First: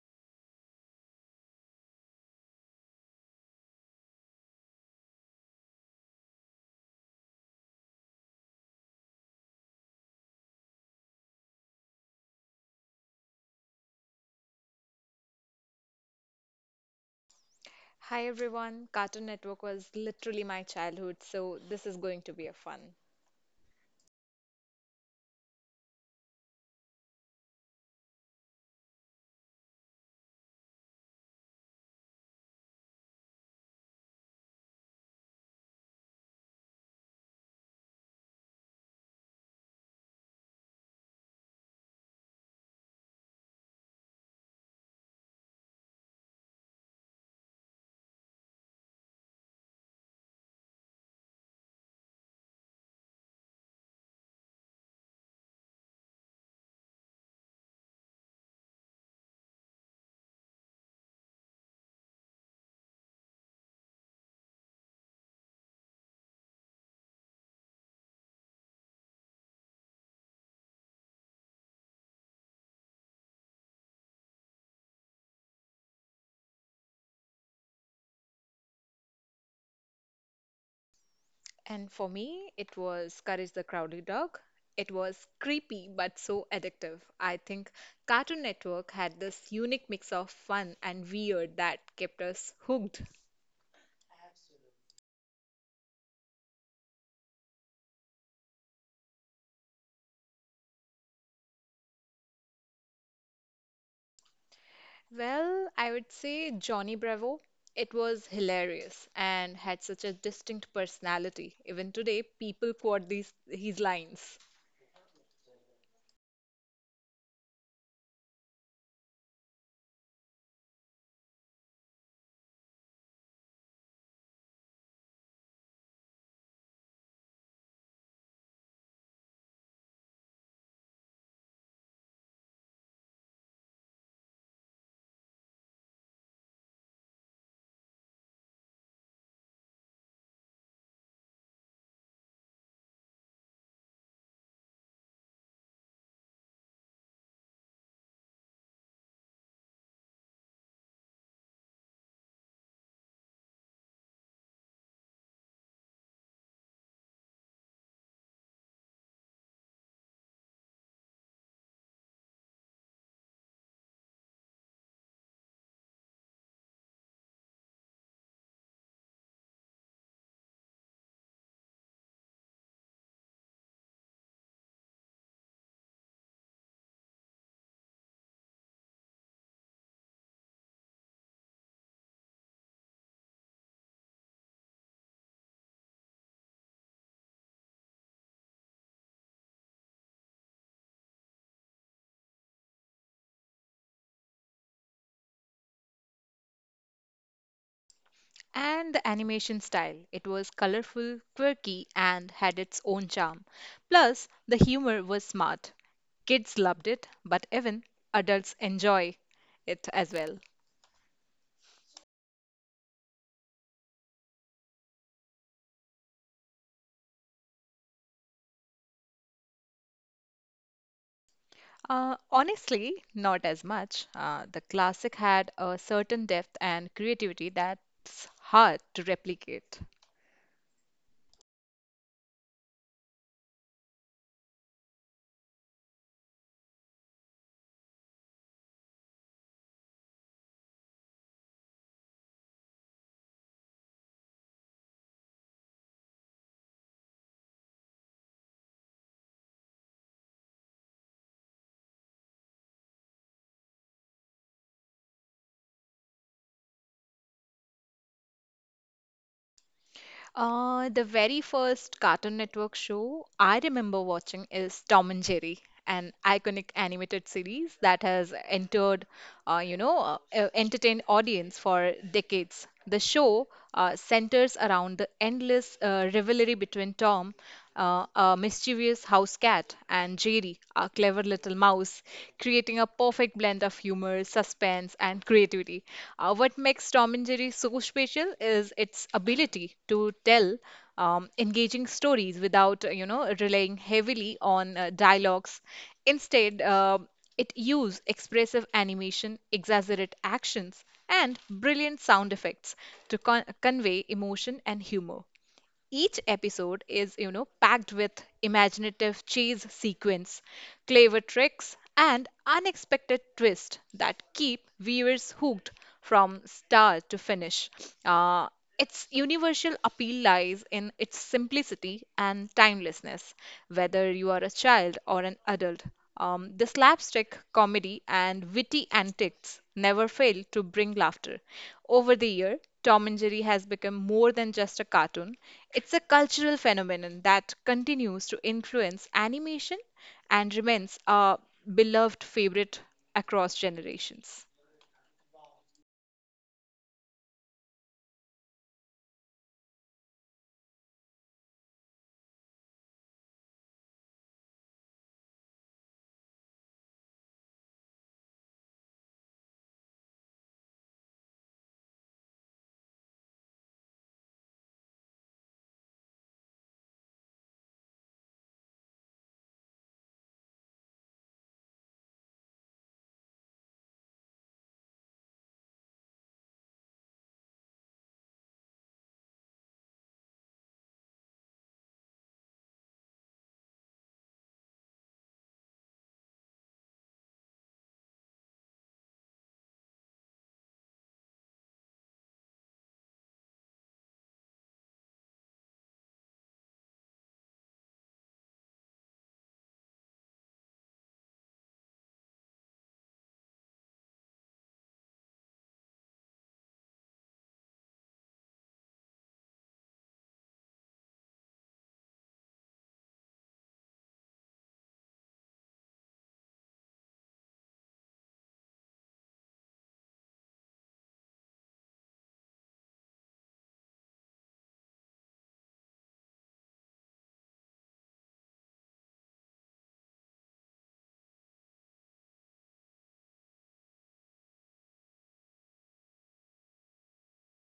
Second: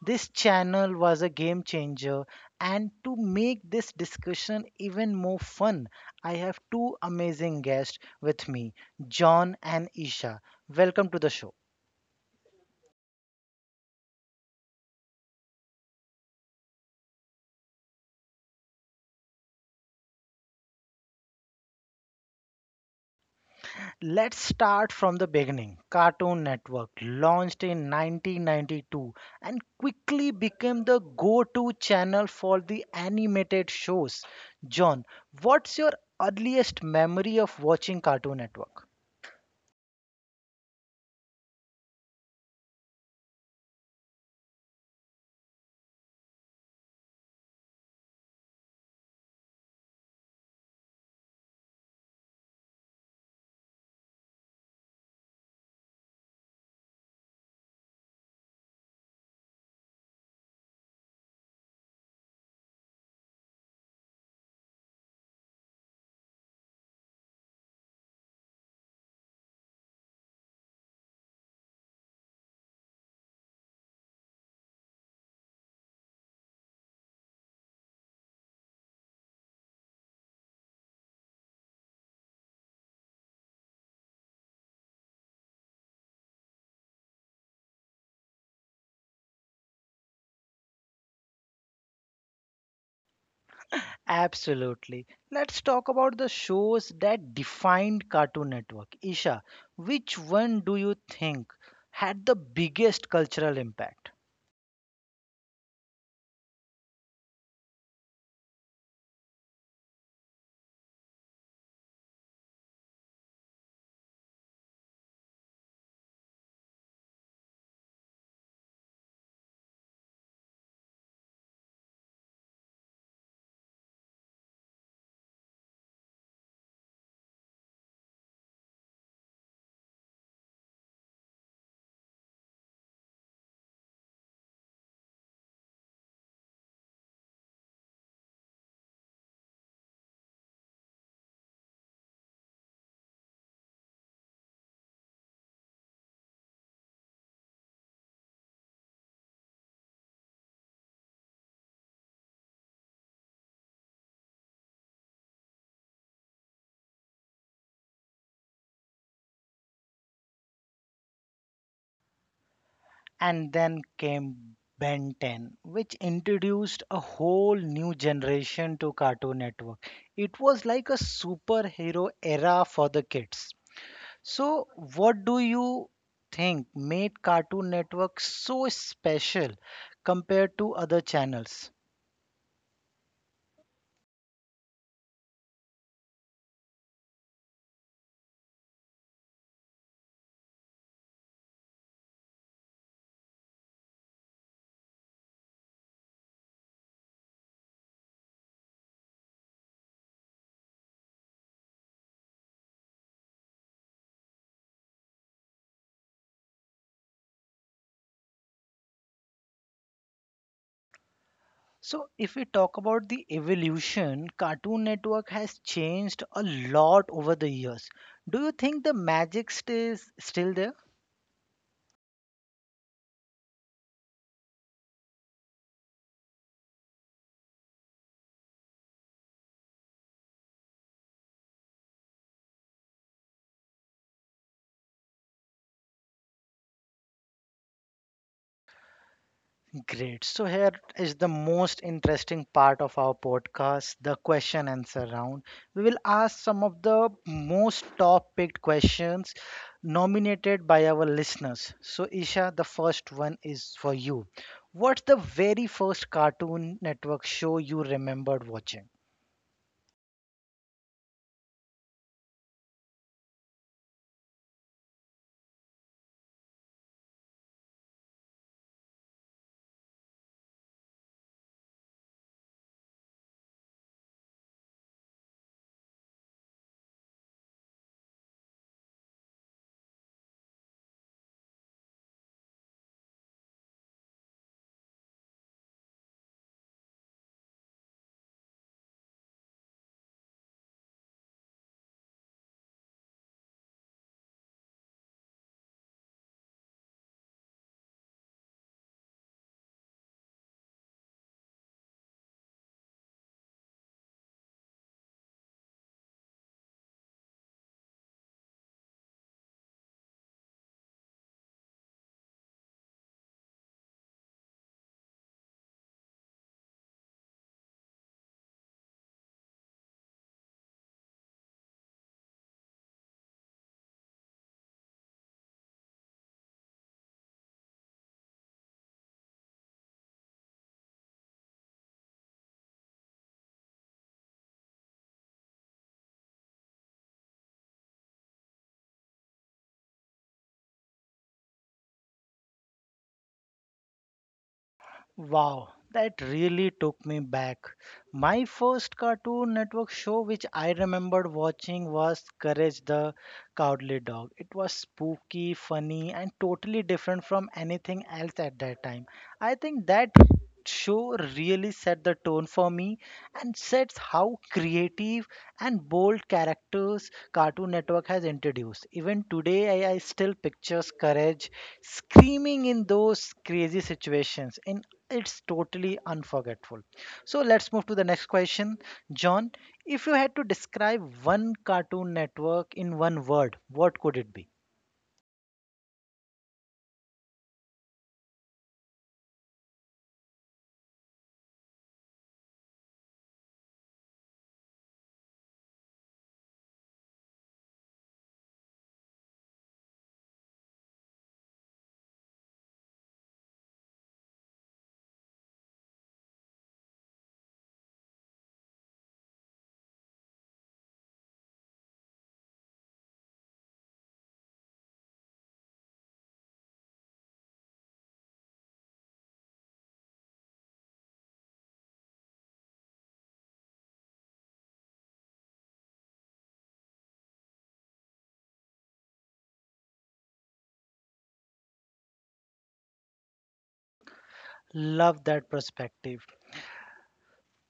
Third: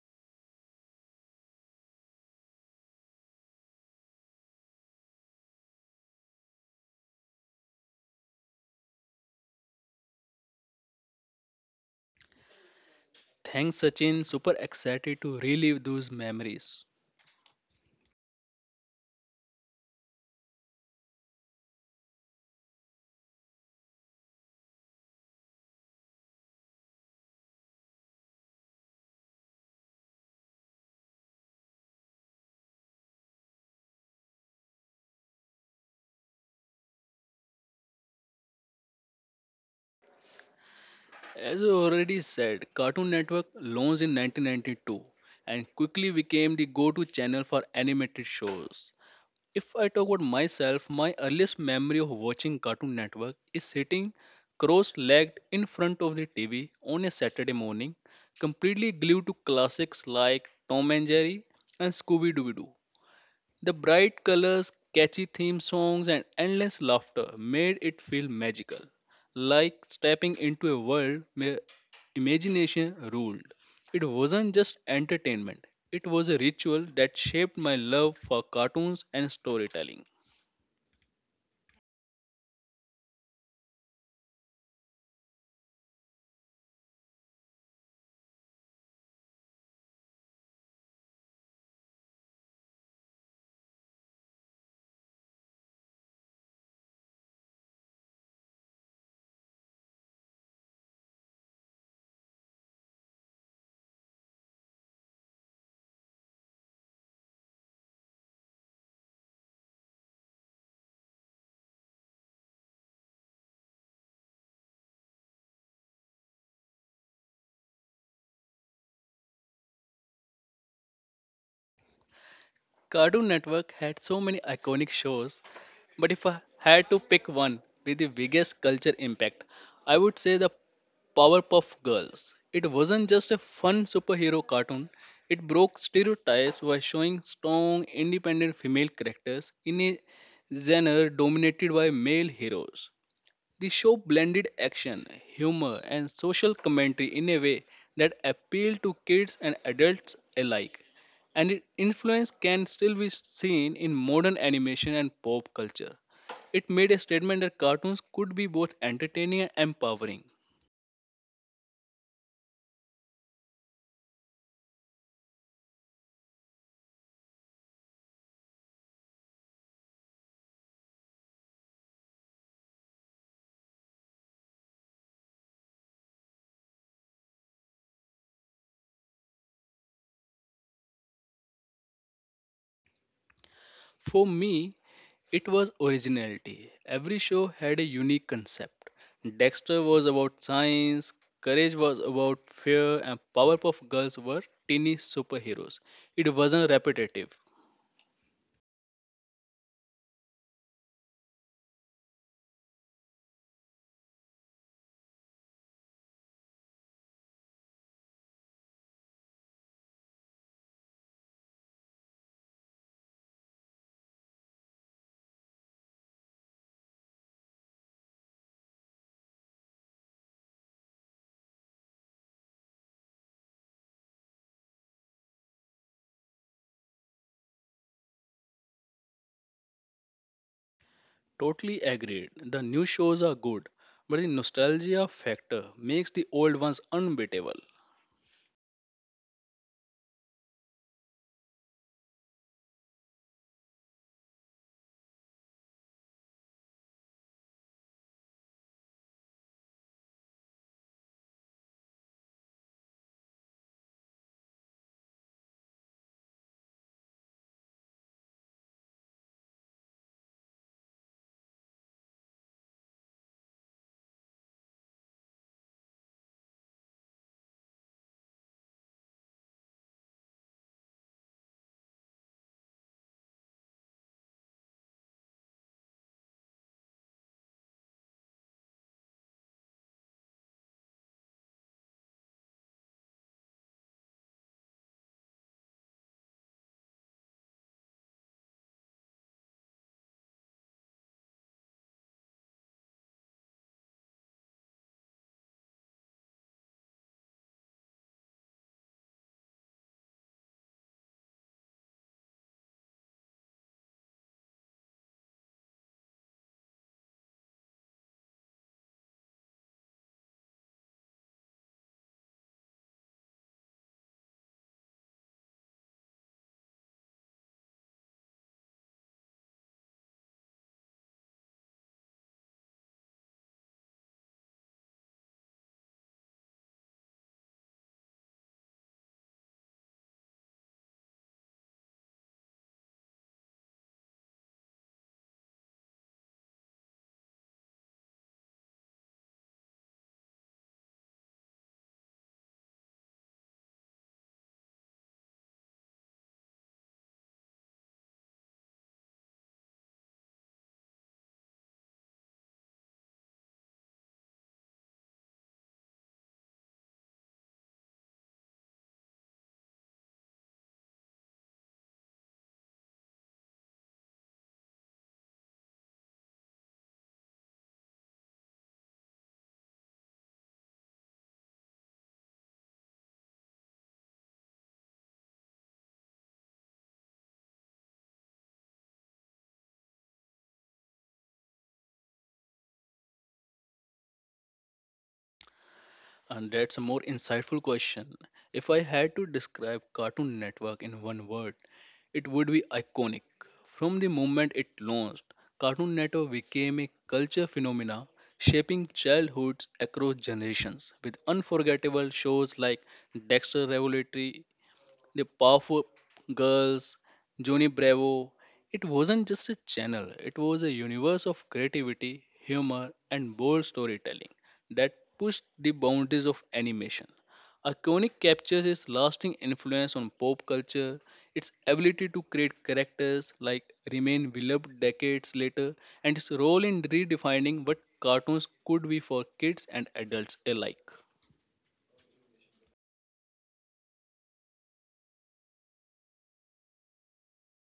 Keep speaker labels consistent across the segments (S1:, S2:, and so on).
S1: this channel was a game changer. And to make this discussion even more fun, I have two amazing guests with me, John and Isha. Welcome to the show.
S2: Thanks, Sachin. Super excited to relive those memories.
S3: Hi everyone, Cartoon Network was literally my childhood, so this is going to be a fun.
S1: Let's start from the beginning. Cartoon Network launched in 1992 and quickly became the go to channel for the animated shows. John, what's your earliest memory of watching Cartoon Network?
S2: As you already said, Cartoon Network launched in 1992 and quickly became the go to channel for animated shows. If I talk about myself, my earliest memory of watching Cartoon Network is sitting cross legged in front of the TV on a Saturday morning, completely glued to classics like Tom and Jerry and Scooby Doo Doo. The bright colors, catchy theme songs, and endless laughter made it feel magical, like stepping into a world where imagination ruled. It wasn't just entertainment, it was a ritual that shaped my love for cartoons and storytelling.
S3: And for me, it was Courage the Crowded Dog. It was creepy but so addictive. I think Cartoon Network had this unique mix of fun and weird that kept us hooked.
S1: Absolutely. Let's talk about the shows that defined Cartoon Network. Isha, which one do you think had the biggest cultural impact?
S3: Well, I would say Johnny Bravo. It was hilarious and had such a distinct personality. Even today, people quote these his lines.
S2: Cartoon Network had so many iconic shows, but if I had to pick one with the biggest culture impact, I would say the Powerpuff Girls. It wasn't just a fun superhero cartoon, it broke stereotypes by showing strong, independent female characters in a genre dominated by male heroes. The show blended action, humor, and social commentary in a way that appealed to kids and adults alike, and its influence can still be seen in modern animation and pop culture. It made a statement that cartoons could be both entertaining and empowering.
S1: And then came Ben 10, which introduced a whole new generation to Cartoon Network. It was like a superhero era for the kids. So, what do you think made Cartoon Network so special compared to other channels?
S2: For me, it was originality. Every show had a unique concept. Dexter was about science, Courage was about fear, and Powerpuff Girls were teeny superheroes. It wasn't repetitive.
S3: And the animation style. It was colorful, quirky, and had its own charm. Plus, the humor was smart. Kids loved it, but even adults enjoy it as well.
S1: So, if we talk about the evolution, Cartoon Network has changed a lot over the years. Do you think the magic stays still there?
S3: Honestly, not as much. The classic had a certain depth and creativity that's hard to replicate.
S2: Totally agreed. The new shows are good, but the nostalgia factor makes the old ones unbeatable.
S1: Great. So here is the most interesting part of our podcast, the question answer round. We will ask some of the most top picked questions nominated by our listeners. So Isha, the first one is for you. What's the very first Cartoon Network show you remembered watching?
S3: The very first Cartoon Network show I remember watching is Tom and Jerry, an iconic animated series that has entertained audience for decades. The show centers around the endless rivalry between Tom, a mischievous house cat, and Jerry, a clever little mouse, creating a perfect blend of humor, suspense, and creativity. What makes Tom and Jerry so special is its ability to tell engaging stories without, relying heavily on dialogues. Instead, it uses expressive animation, exaggerate actions, and brilliant sound effects to convey emotion and humor. Each episode is packed with imaginative chase sequence, clever tricks, and unexpected twists that keep viewers hooked from start to finish. Uh, its universal appeal lies in its simplicity and timelessness, whether you are a child or an adult. The slapstick comedy and witty antics never fail to bring laughter. Over the year, Tom and Jerry has become more than just a cartoon. It's a cultural phenomenon that continues to influence animation and remains a beloved favorite across generations.
S1: Wow, that really took me back. My first Cartoon Network show which I remembered watching was Courage the Cowardly Dog. It was spooky, funny, and totally different from anything else at that time. I think that show really set the tone for me and sets how creative and bold characters Cartoon Network has introduced. Even today, I still pictures Courage screaming in those crazy situations in it's totally unforgettable. So let's move to the next question. John, if you had to describe one Cartoon Network in one word, what could it be?
S2: And that's a more insightful question. If I had to describe Cartoon Network in one word, it would be iconic. From the moment it launched, Cartoon Network became a culture phenomena, shaping childhoods across generations with unforgettable shows like Dexter Revolutionary, the powerful girls, Johnny Bravo. It wasn't just a channel, it was a universe of creativity, humor, and bold storytelling that pushed the boundaries of animation. Iconic captures its lasting influence on pop culture, its ability to create characters like remain beloved decades later, and its role in redefining what cartoons could be for kids and adults alike.
S1: Love that perspective.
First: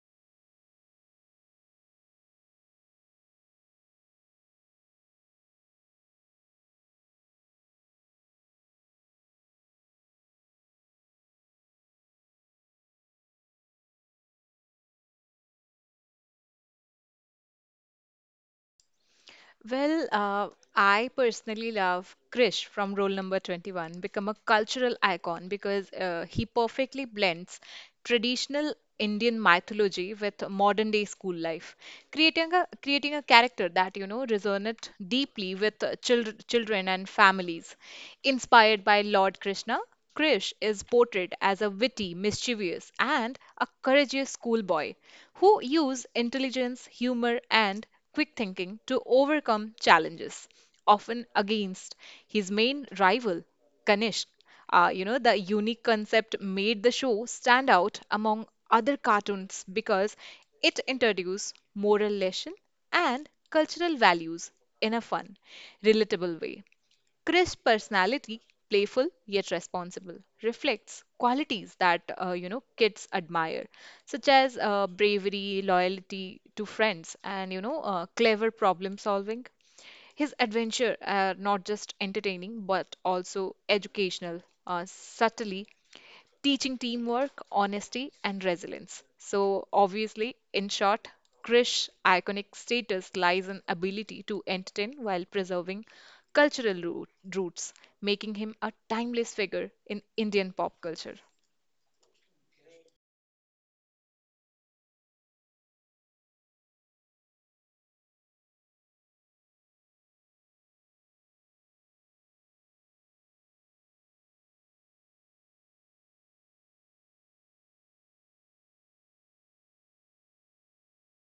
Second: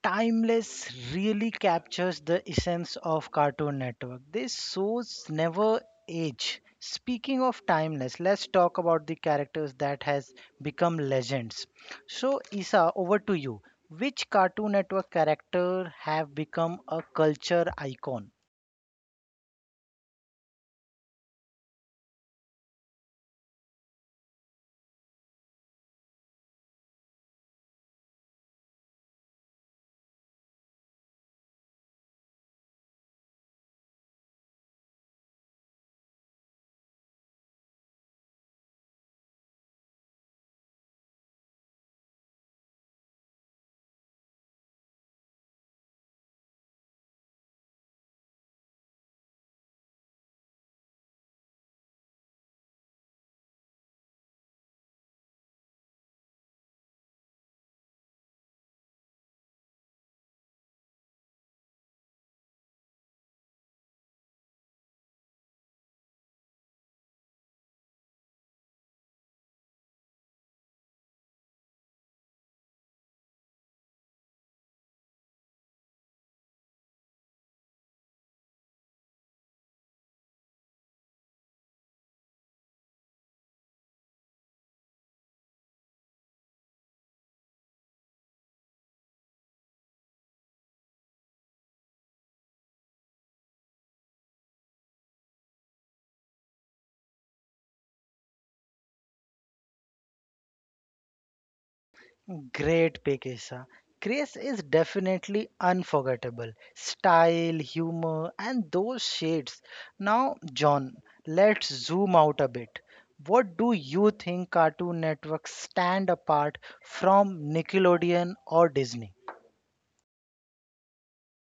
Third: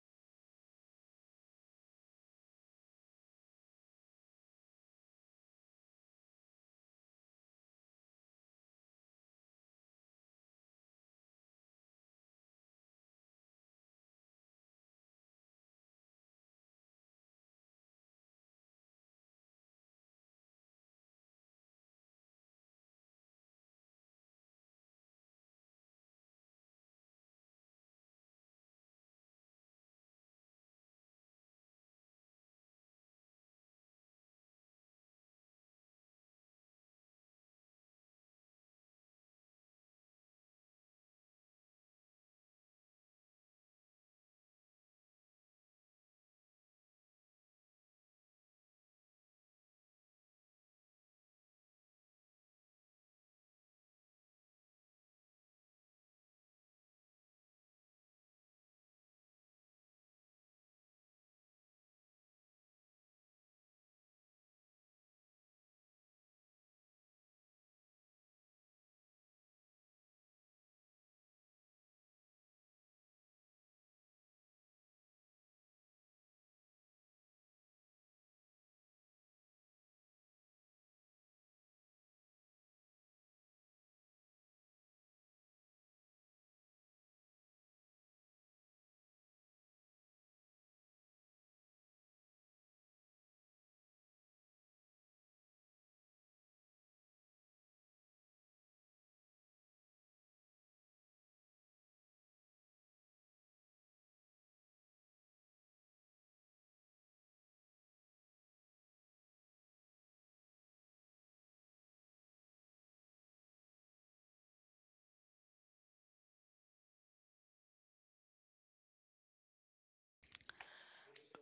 S1: Timeless really captures the essence of Cartoon Network. These shows never age. Speaking of timeless, let's talk about the characters that has become legends. So, Isa, over to you. Which Cartoon Network character have become a culture icon?
S3: Well, I personally love Krish from Rule Number 21, become a cultural icon because he perfectly blends traditional Indian mythology with modern day school life, creating a character that resonates deeply with children and families. Inspired by Lord Krishna, Krish is portrayed as a witty, mischievous, and a courageous schoolboy who use intelligence, humor, and quick thinking to overcome challenges, often against his main rival, Kanishk. The unique concept made the show stand out among other cartoons because it introduced moral lesson and cultural values in a fun, relatable way. Chris' personality, playful yet responsible, reflects qualities that kids admire, such as bravery, loyalty to friends, and clever problem solving. His adventure are not just entertaining but also educational, subtly teaching teamwork, honesty, and resilience. So, obviously, in short, Krish's iconic status lies in ability to entertain while preserving cultural roots, making him a timeless figure in Indian pop culture.
S1: Great pick, Isa. Grace is definitely unforgettable. Style, humor, and those shades. Now, John, let's zoom out a bit. What do you think Cartoon Network stand apart from Nickelodeon or Disney?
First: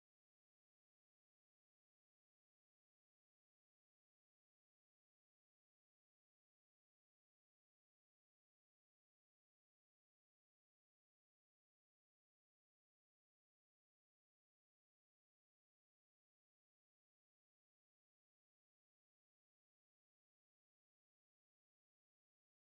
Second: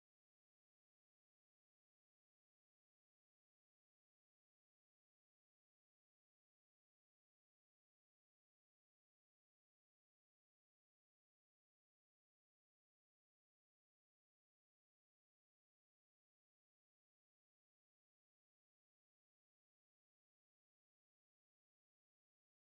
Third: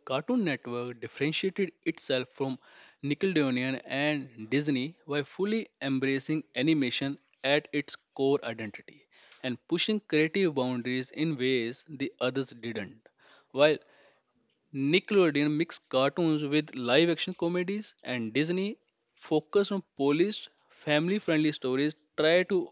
S2: Cartoon Network differentiated itself from Nickelodeon and Disney by fully embracing animation at its core identity and pushing creative boundaries in ways the others didn't. While Nickelodeon mixed cartoons with live action comedies, and Disney focused on polished, family friendly stories Try to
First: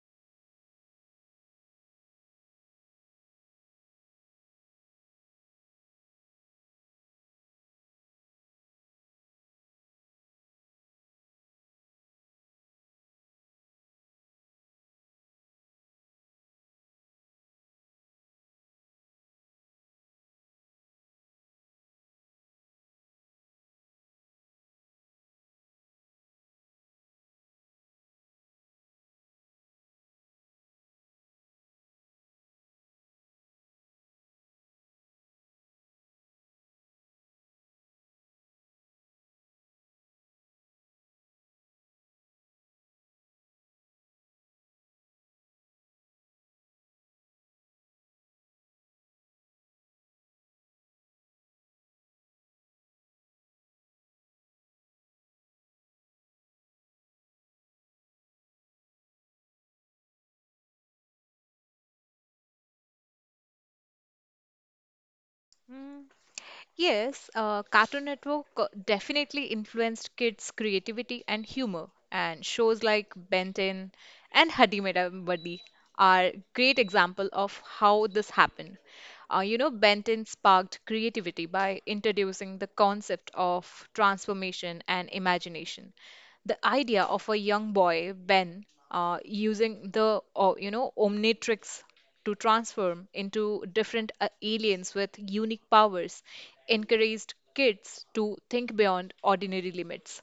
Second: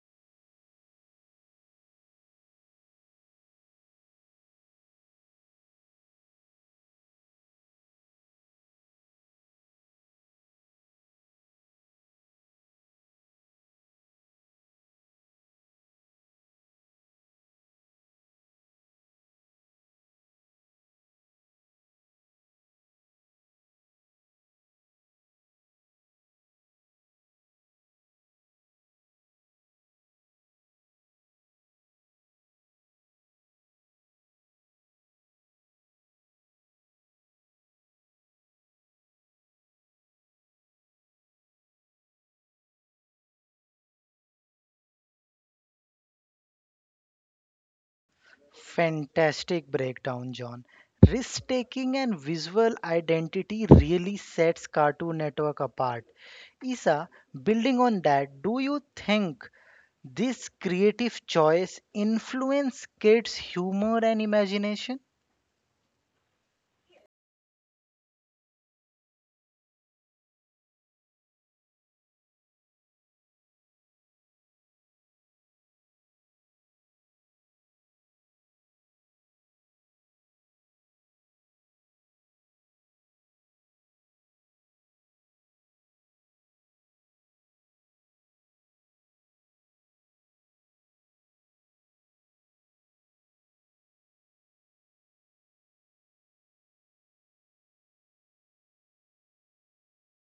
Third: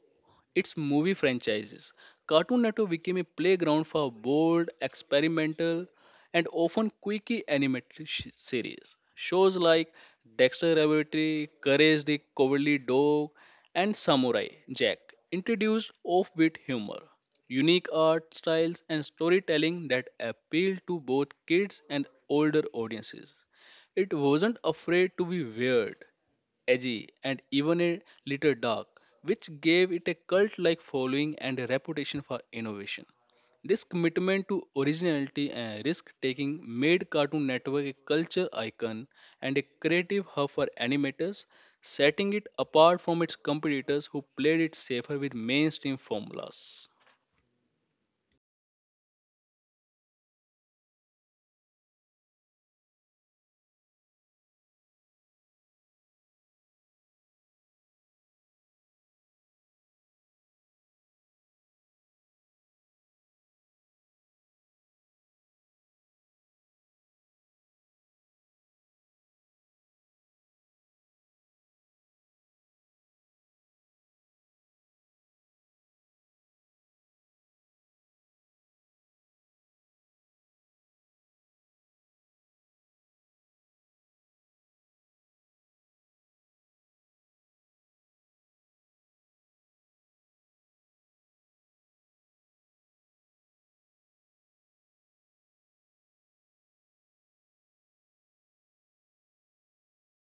S2: its movie franchises. Cartoon Network became a playground for bold, experimental, and often quirky animated series. Shows like Dexter Laboratory, Courage the Cowardly Dog, and Samurai Jack introduced offbeat humor, unique art styles, and storytelling that appealed to both kids and older audiences. It wasn't afraid to be weird, edgy, and even a little dark, which gave it a cult like following and a reputation for innovation. This commitment to originality and risk taking made Cartoon Network a culture icon and a creative hub for animators, setting it apart from its competitors who played it safer with mainstream formulas.
S1: Fantastic breakdown, John. Risk taking and visual identity really sets Cartoon Network apart. Isa, building on that, do you think this creative choice influence kids' humor and imagination.
S3: Yes, Cartoon Network definitely influenced kids' creativity and humor, and shows like Ben 10 and Hadi Mera Buddy are great example of how this happened. Ben 10 sparked creativity by introducing the concept of transformation and imagination. The idea of a young boy, Ben, using the, Omnitrix to transform into different aliens with unique powers encouraged kids to think beyond ordinary limits.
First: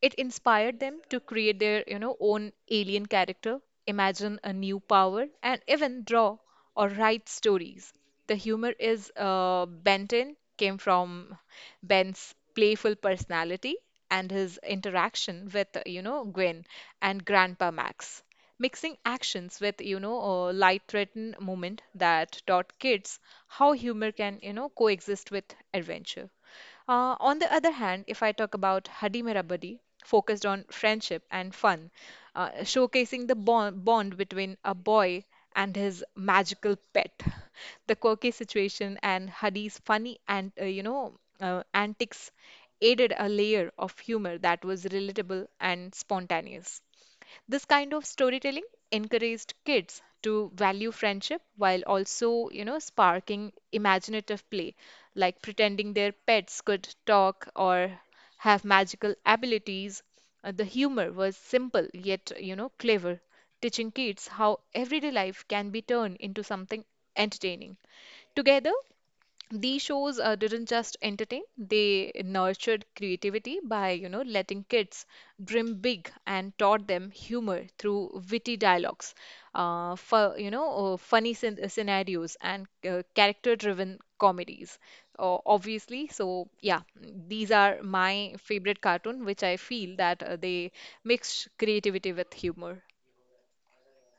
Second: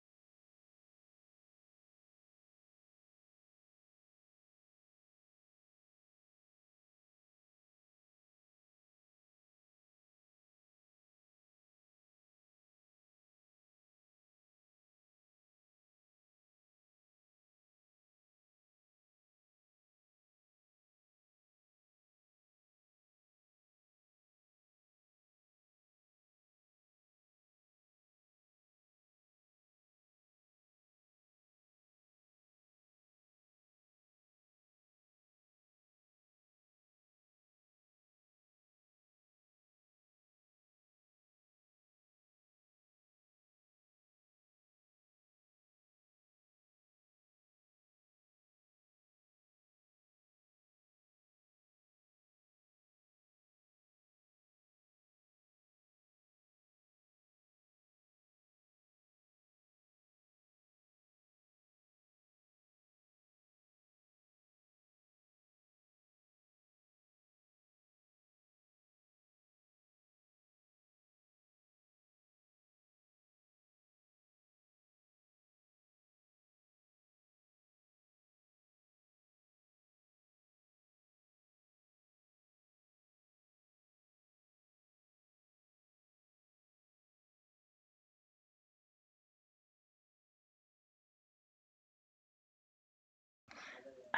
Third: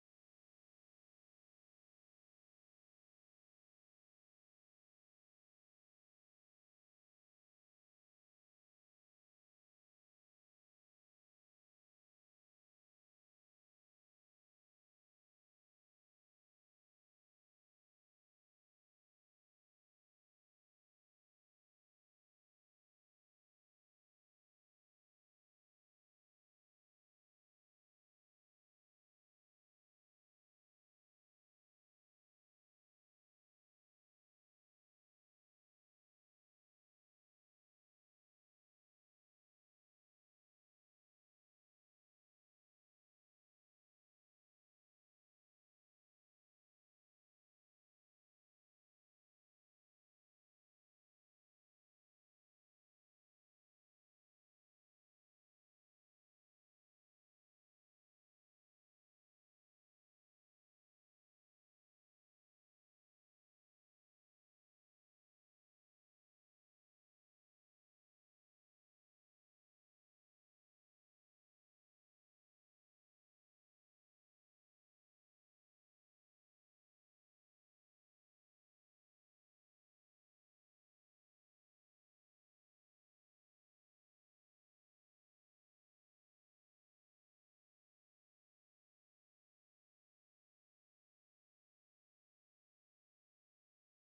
S3: It inspired them to create their, own alien character, imagine a new power, and even draw or write stories. The humor is bent came from Ben's playful personality and his interaction with, Gwen and Grandpa Max. Mixing actions with, a light threatened moment that taught kids how humor can, coexist with adventure. On the other hand, if I talk about Hadi Mera Badi, focused on friendship and fun, showcasing the bond between a boy and his magical pet. The quirky situation and Hadi's funny and antics added a layer of humor that was relatable and spontaneous. This kind of storytelling encouraged kids to value friendship while also, sparking imaginative play, like pretending their pets could talk or have magical abilities. The humor was simple yet, clever, teaching kids how everyday life can be turned into something entertaining. Together, these shows didn't just entertain, they nurtured creativity by, letting kids dream big, and taught them humor through witty dialogues, for, funny scenarios and character-driven comedies. Obviously, so yeah, these are my favorite cartoon, which I feel that they mix creativity with humor.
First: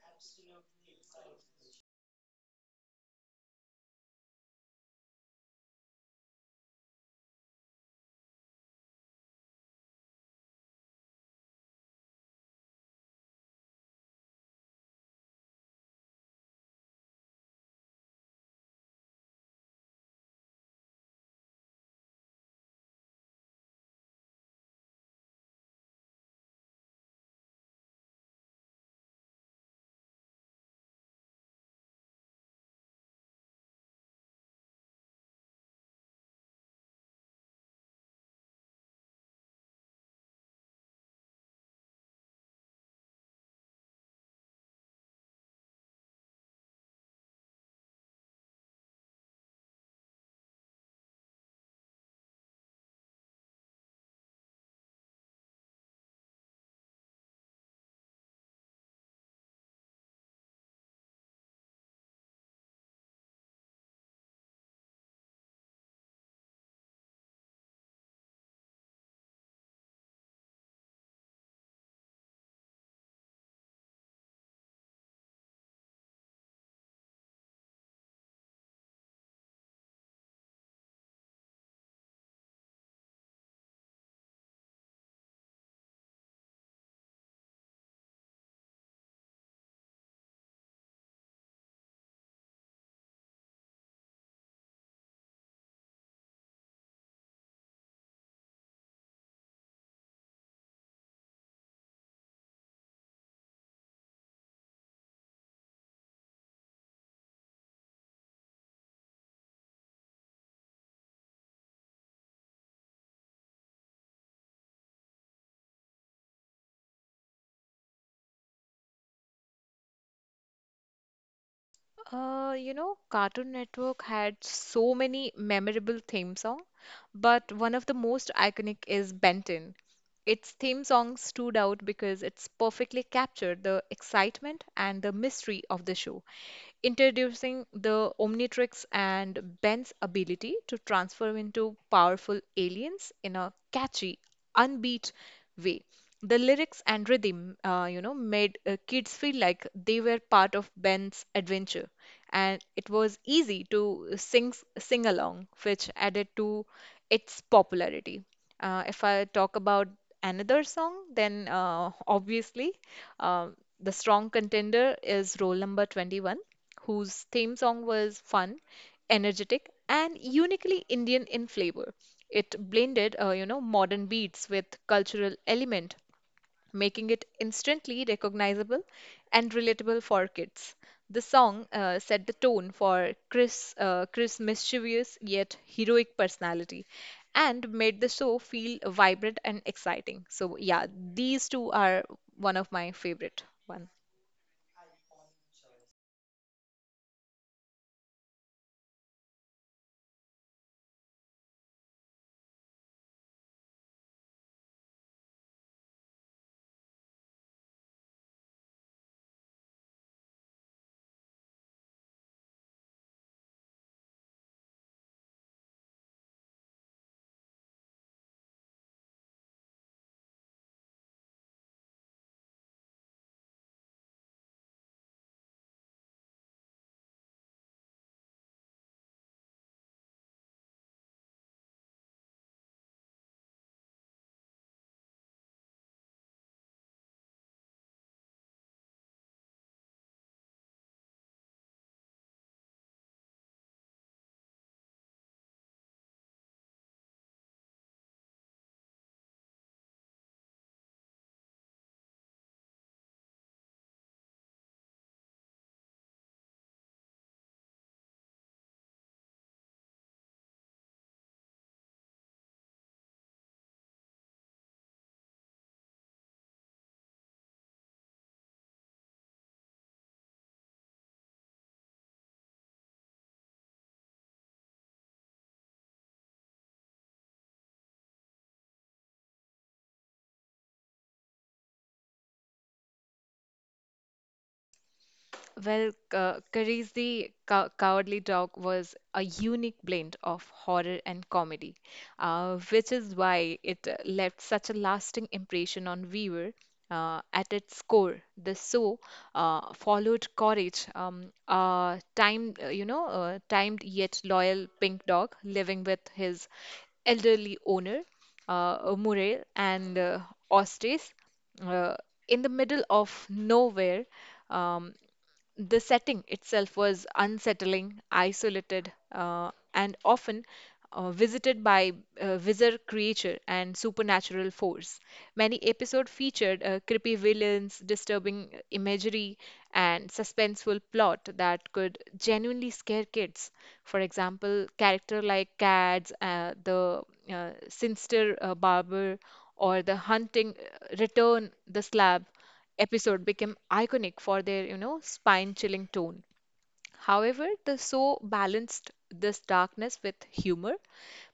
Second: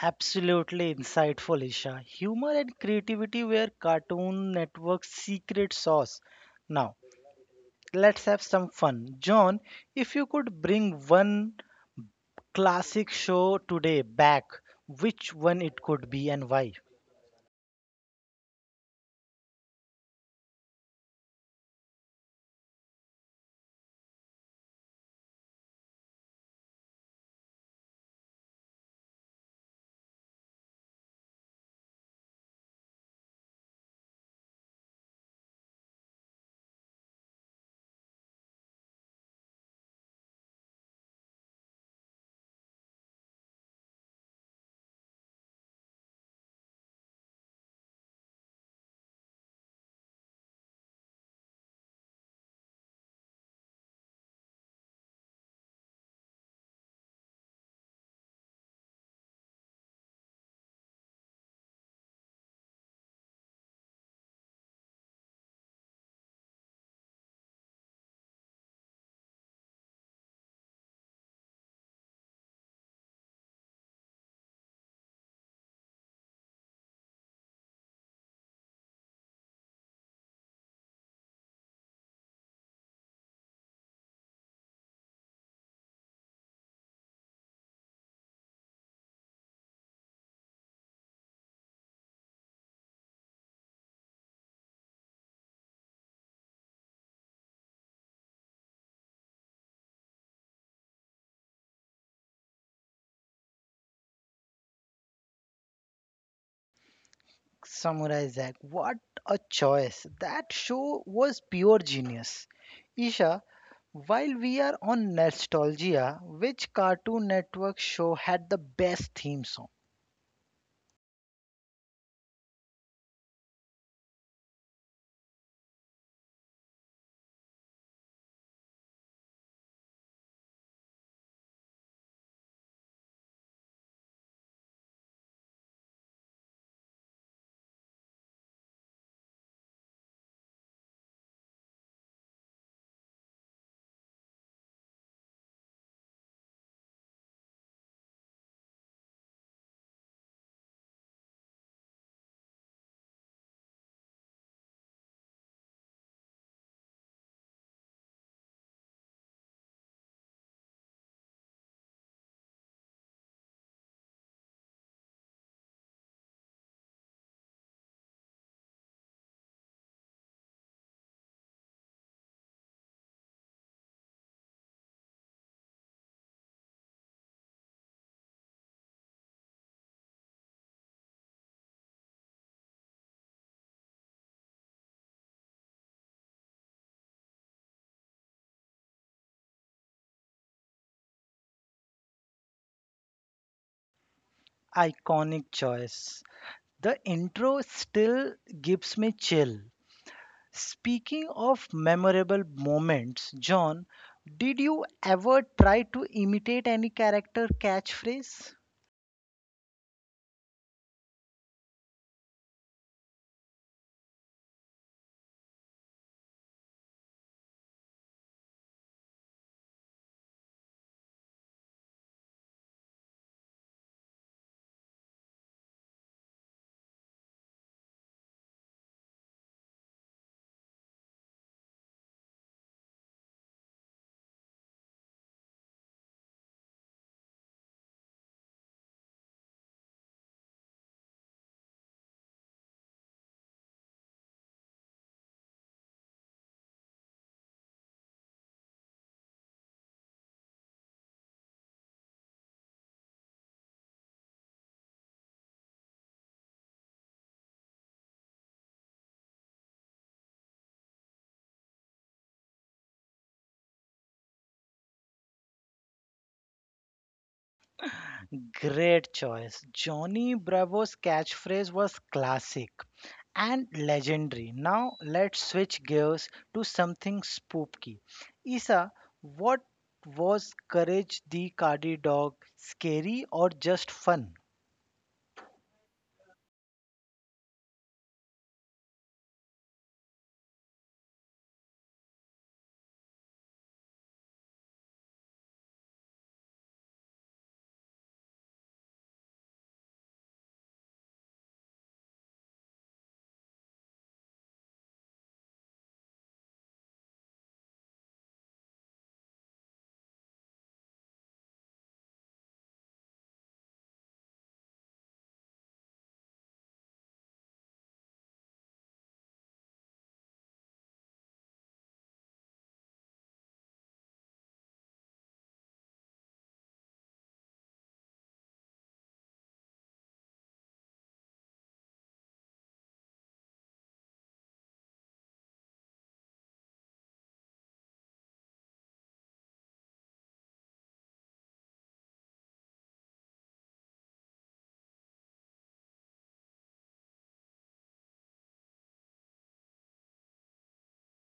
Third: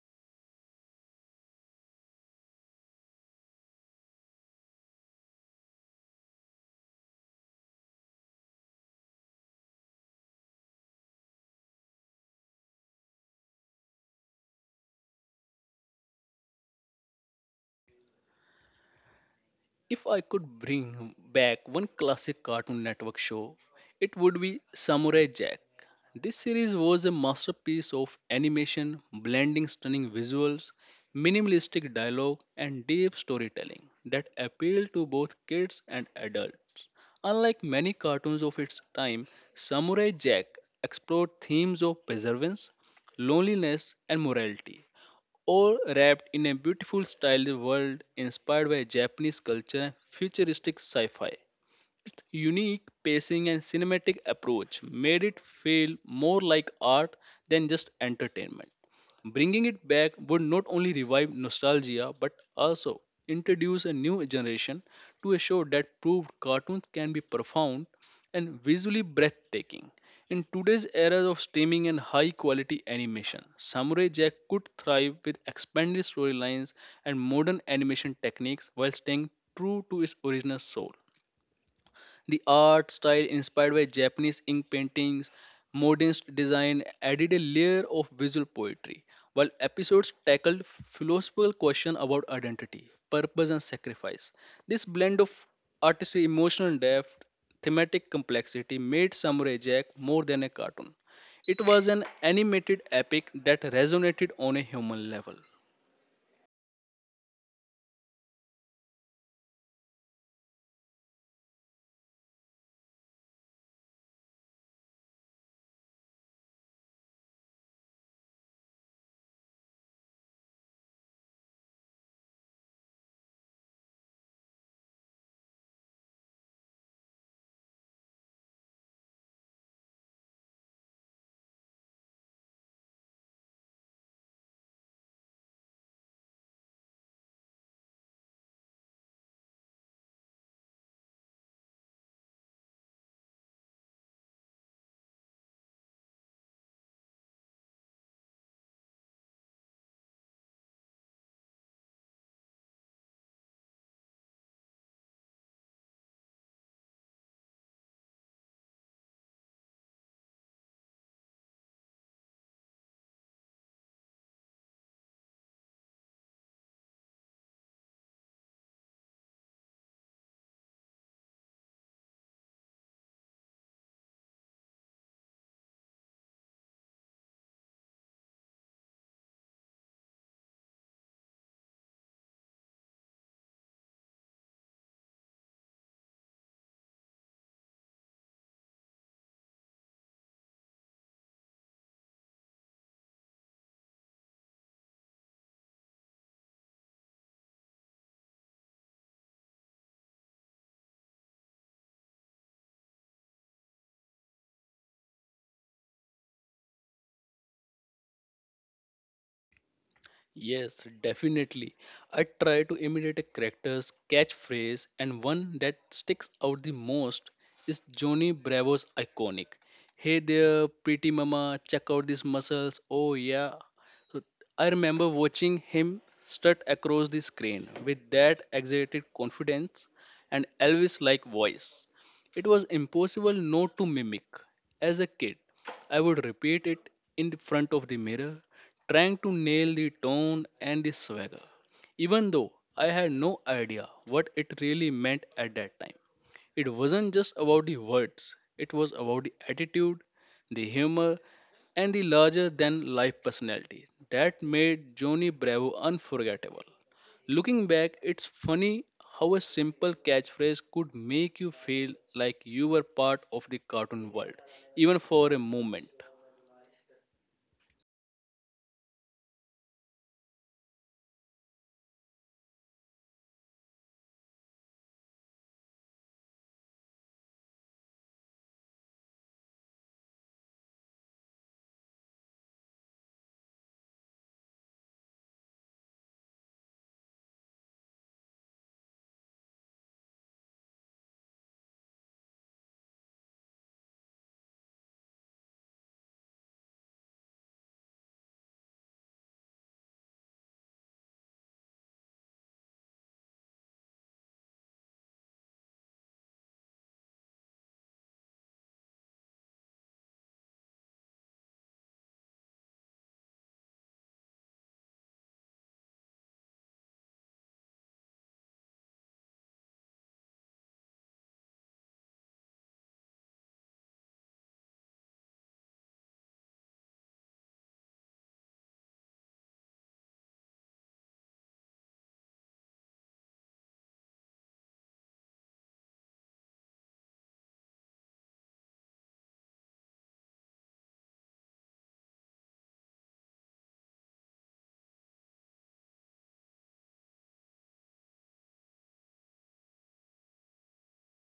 S1: Absolutely insightful, Isha. Humor and creativity were Cartoon Network's secret sauce. Now, let's have some fun. John, if you could bring one classic show today back, which one it could be and why?
S2: If I could bring back one classic Cartoon Network show, it would be Samurai Jack. This series was a masterpiece of animation, blending stunning visuals, minimalistic dialogue, and deep storytelling that appealed to both kids and adults. Unlike many cartoons of its time, Samurai Jack explored themes of perseverance, loneliness, and morality, all wrapped in a beautiful styled world inspired by Japanese culture and futuristic sci fi. Its unique pacing and cinematic approach made it feel more like art than just entertainment. Bringing it back would not only revive nostalgia but also introduce a new generation to a show that proved cartoons can be profound and visually breathtaking. In today's era of streaming and high quality animation, Samurai Jack could thrive with expanded storylines and modern animation techniques while staying true to its original soul. The art style inspired by Japanese ink paintings, modernist design added a layer of visual poetry, while episodes tackled philosophical questions about identity, purpose, and sacrifice. This blend of artistry, emotional depth, thematic complexity made Samurai Jack more than a cartoon. It was an animated epic that resonated on a human level.
S1: Samurai Zack. What a choice! That show was pure genius. Isha, while we are on nostalgia, which Cartoon Network show had the best theme song?
S3: Cartoon Network had so many memorable theme songs, but one of the most iconic is Ben 10. Its theme song stood out because it's perfectly captured the excitement and the mystery of the show, introducing the Omnitrix and Ben's ability to transform into powerful aliens in a catchy, unbeat way. The lyrics and rhythm, made kids feel like they were part of Ben's adventure, and it was easy to sing along, which added to its popularity. If I talk about another song, then obviously um the strong contender is Roll Number 21, whose theme song was fun, energetic, and uniquely Indian in flavor. It blended, modern beats with cultural element, making it instantly recognizable and relatable for kids. The song set the tone for Chris' mischievous yet heroic personality, and made the show feel vibrant and exciting. So, yeah, these two are one of my favorite ones.
S1: Iconic choice. The intro still gives me chill. Speaking of memorable moments, John, did you ever try to imitate any character catchphrase?
S2: Yes, definitely. I try to imitate a character's catchphrase, and one that sticks out the most is Johnny Bravo's iconic. Hey there, pretty mama, check out these muscles. Oh, yeah. So I remember watching him strut across the screen with that exaggerated confidence and Elvis like voice. It was impossible not to mimic as a kid. I would repeat it in the front of the mirror, trying to nail the tone and the swagger, even though I had no idea what it really meant at that time. It wasn't just about the words, it was about the attitude, the humor, and the larger than life personality that made Johnny Bravo unforgettable. Looking back, it's funny how a simple catchphrase could make you feel like you were part of the cartoon world, even for a moment.
S1: Great choice. Johnny Bravo's catchphrase was classic and legendary. Now let's switch gears to something spooky. Isa, what was Courage the Cardi Dog scary or just fun?
S3: Well, Kari's The Cowardly Dog was a unique blend of horror and comedy, which is why it left such a lasting impression on viewer. At its core, the show followed Courage, a timed yet loyal pink dog living with his elderly owner, Muriel, and Ostace, uh, in the middle of nowhere. Um, the setting itself was unsettling, isolated, and often visited by wizard creature and supernatural force. Many episodes featured creepy villains, disturbing imagery, and suspenseful plot that could genuinely scare kids. For example, character like Cats, the sinister barber, or the hunting return the slab episode became iconic for their, spine chilling tone. However, the show balanced this darkness with humor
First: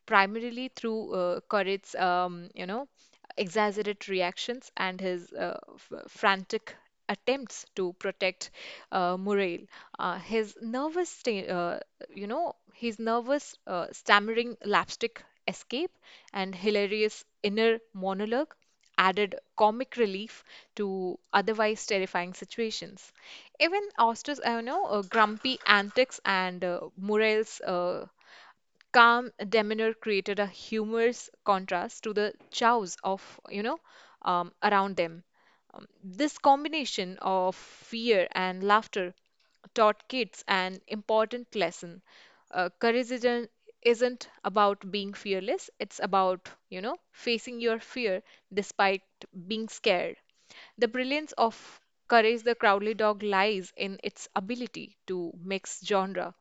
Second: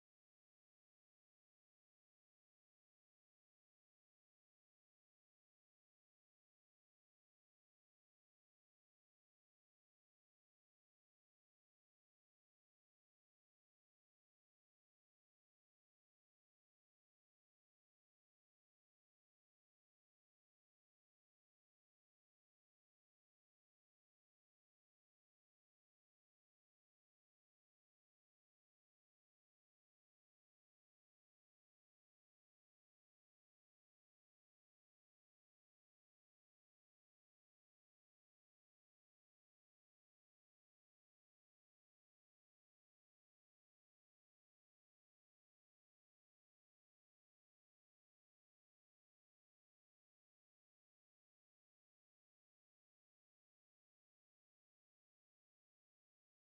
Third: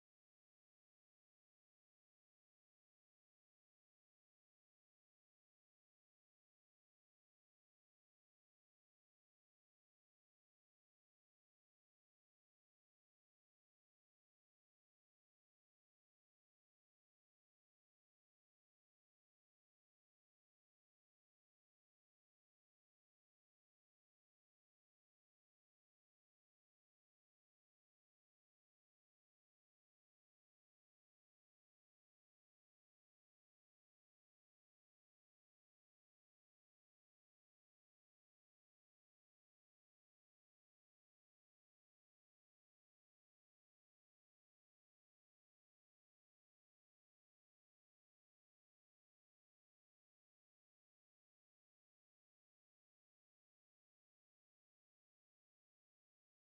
S3: primarily through Corrit's, exaggerated reactions and his frantic attempts to protect Muriel. His nervous, stammering lapstick escape and hilarious inner monologue added comic relief to otherwise terrifying situations. Even Auster's, I know, grumpy antics and Muriel's calm demeanor created a humorous contrast to the chows of, around them. This combination of fear and laughter taught kids an important lesson. Courage isn't about being fearless, it's about, facing your fear despite being scared. The brilliance of Courage the Crowley Dog lies in its ability to mix genre.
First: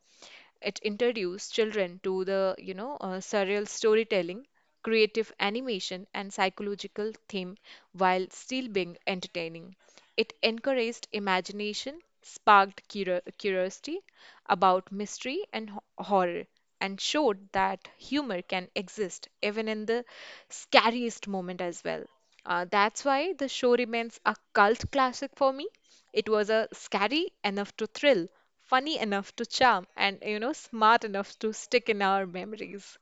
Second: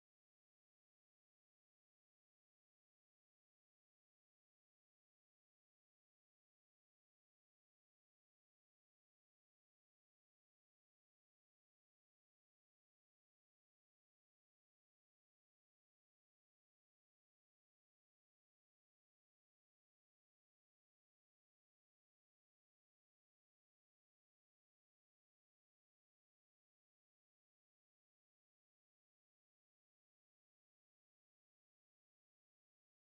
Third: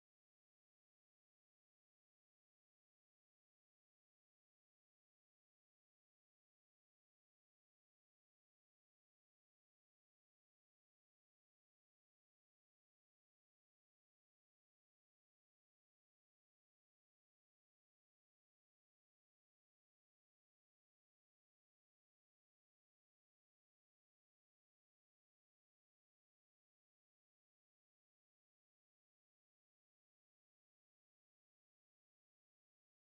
S3: It introduced children to the, surreal storytelling, creative animation, and psychological theme while still being entertaining. It encouraged imagination, sparked curiosity about mystery and horror, and showed that humor can exist even in the scariest moment as well. That's why the show remains a cult classic for me. It was a scary enough to thrill, funny enough to charm, and, smart enough to stick in our memories.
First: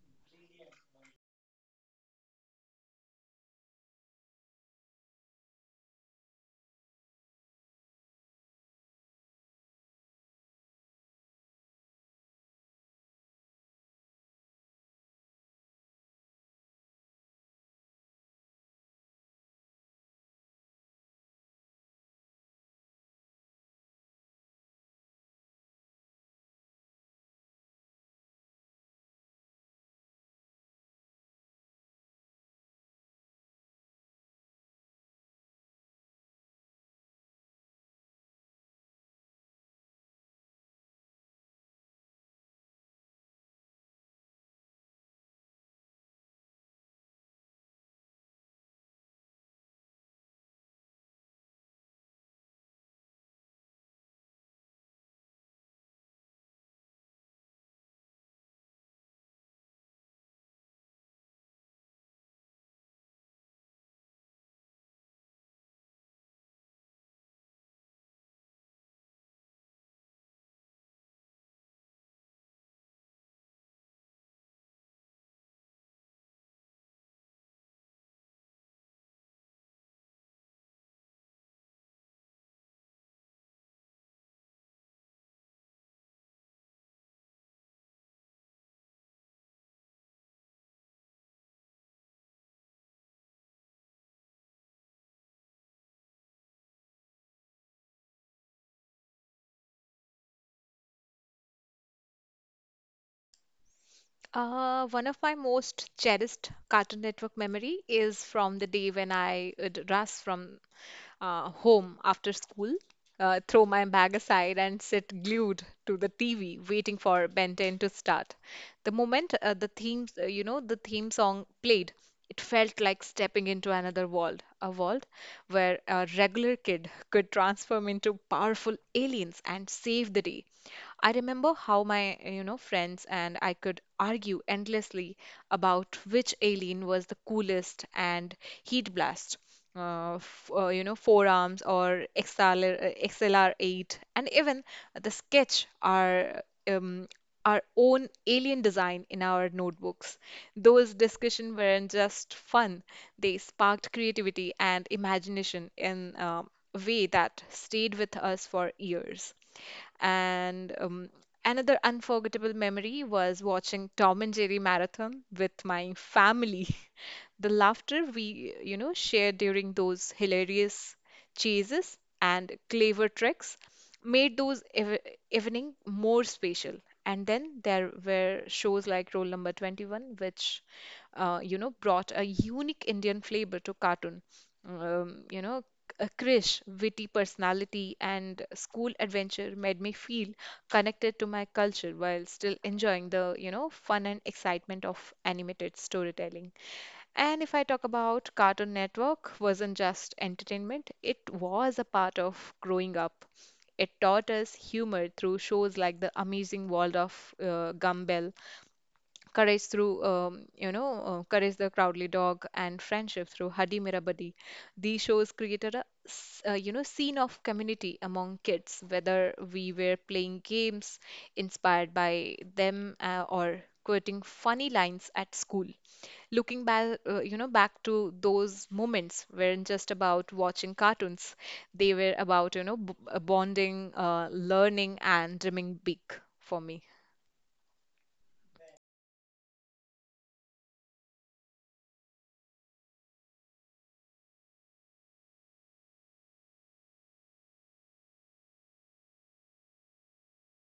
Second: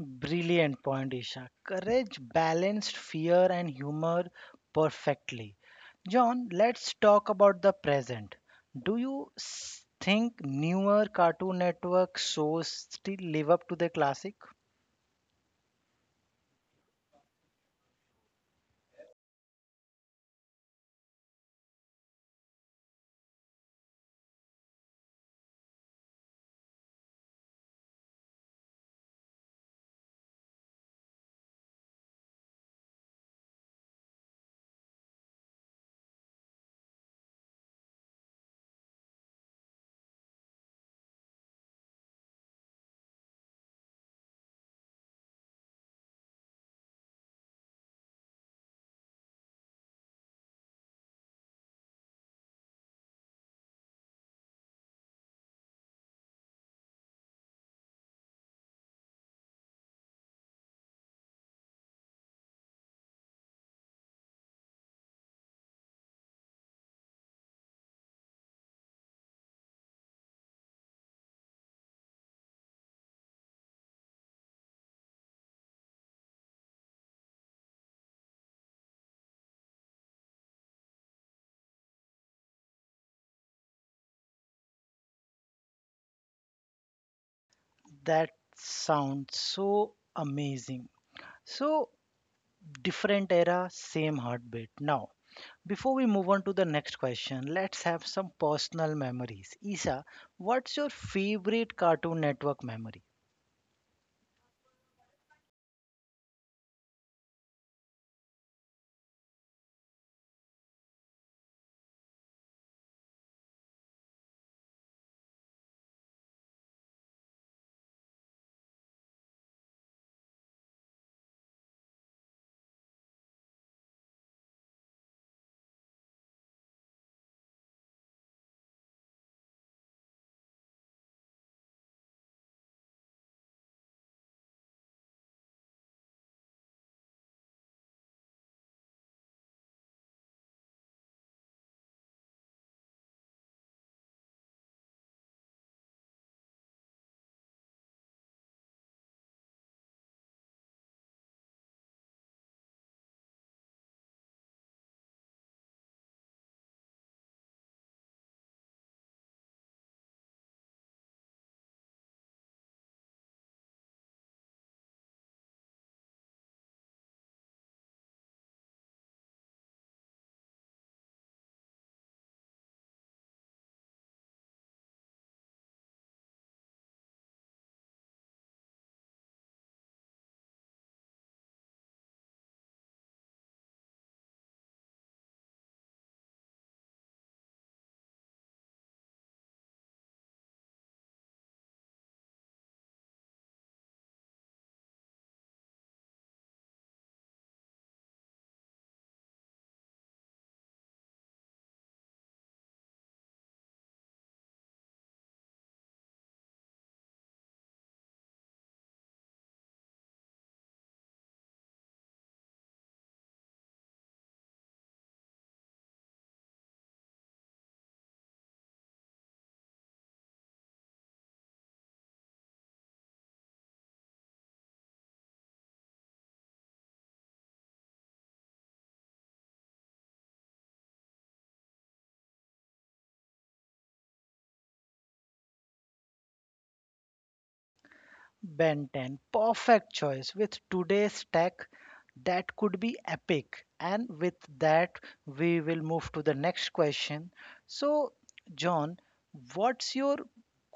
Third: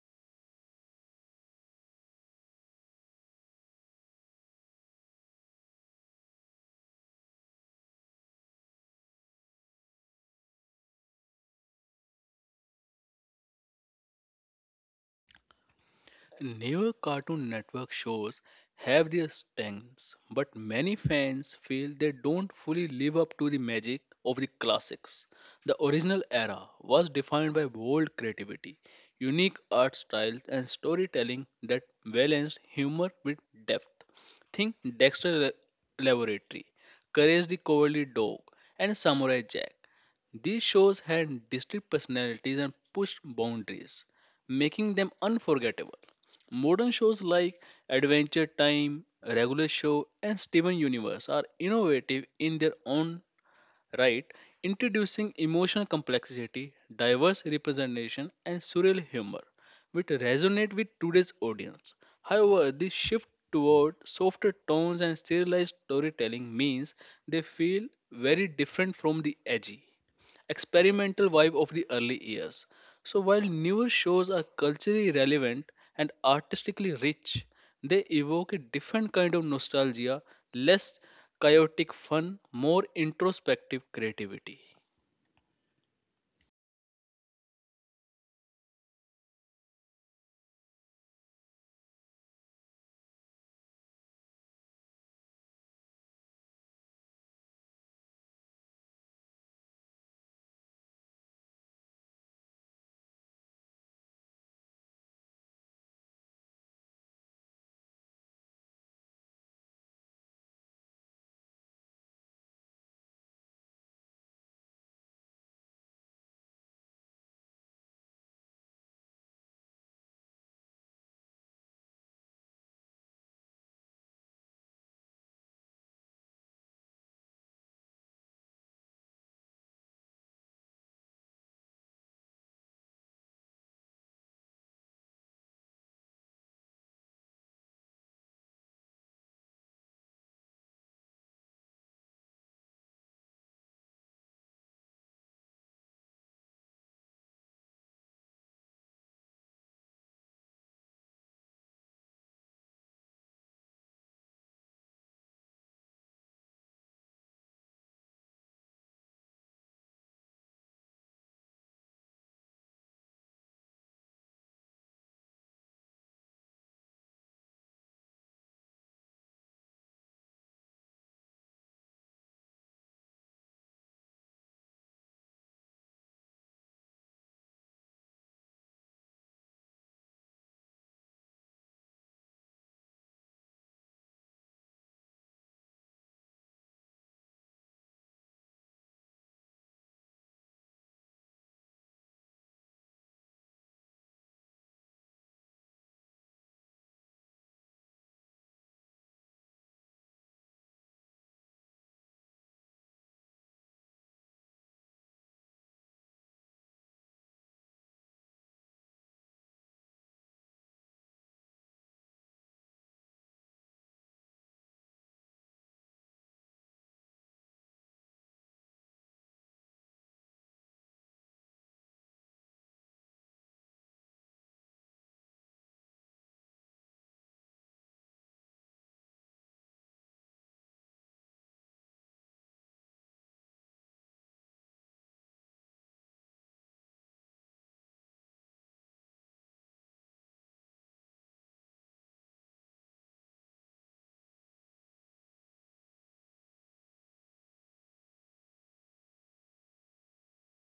S1: Brilliant point, Isha. Courage balanced fear and humor perfectly. John, let's talk about the present. Do you think newer Cartoon Network shows still live up to the classic?
S2: Newer Cartoon Network shows have their strengths, but many fans feel they don't fully live up to the magic of the classics. The original era was defined by bold creativity, unique art styles, and storytelling that balanced humor with depth. Think Laboratory, Courage the Cowardly Dog, and Samurai Jack. These shows had distinct personalities and pushed boundaries, making them unforgettable. Modern shows like Adventure Time, Regular Show, and Steven Universe are innovative in their own right, introducing emotional complexity, diverse representation, and surreal humor, which resonate with today's audience. However, this shift toward softer tones and serialized storytelling means they feel very different from the edgy, experimental vibe of the early years. So while newer shows are culturally relevant and artistically rich, they evoke a different kind of nostalgia, less chaotic fun, more introspective creativity.
S1: That sounds so amazing. So, different era, same heartbeat. Now, before we move on to the next question, let's have some personal memories. Isa, what's your favorite Cartoon Network memory?
S3: One of my most cherished Cartoon Network memory is from the day when I would rush from home after school, throw my bag aside, and sit glued to the TV, waiting for Ben 10 to start. The moment the theme song played. It felt like stepping into another world, a world where a regular kid could transform into powerful aliens and save the day. I remember how my, friends and I could argue endlessly about which alien was the coolest, and he'd blast forearms or XLR8, and even the sketch are um, our own alien design in our notebooks. Those discussions weren't just fun, they sparked creativity and imagination in a way that stayed with us for years. And another unforgettable memory was watching Tom and Jerry marathon with my family. The laughter we, shared during those hilarious chases and clever tricks made those ev evening more special. And then there were shows like Roll Number 21, which, brought a unique Indian flavor to cartoon. Um, you know, a Krish, witty personality and school adventure made me feel connected to my culture while still enjoying the, fun and excitement of animated storytelling. And if I talk about Cartoon Network wasn't just entertainment, it was a part of growing up. It taught us humor through shows like The Amazing World of Gumball, courage through Courage the Crowdly Dog, and friendship through Hadi Mera Buddy. These shows created a scene of community among kids, whether we were playing games inspired by them or quoting funny lines at school. Looking back, back to those moments weren't just about watching cartoons, they were about bonding, learning, and dreaming big for me.
S1: Ben 10, perfect choice. With today's tech, that could be epic. And with that, we will move to the next question. So, John, what's your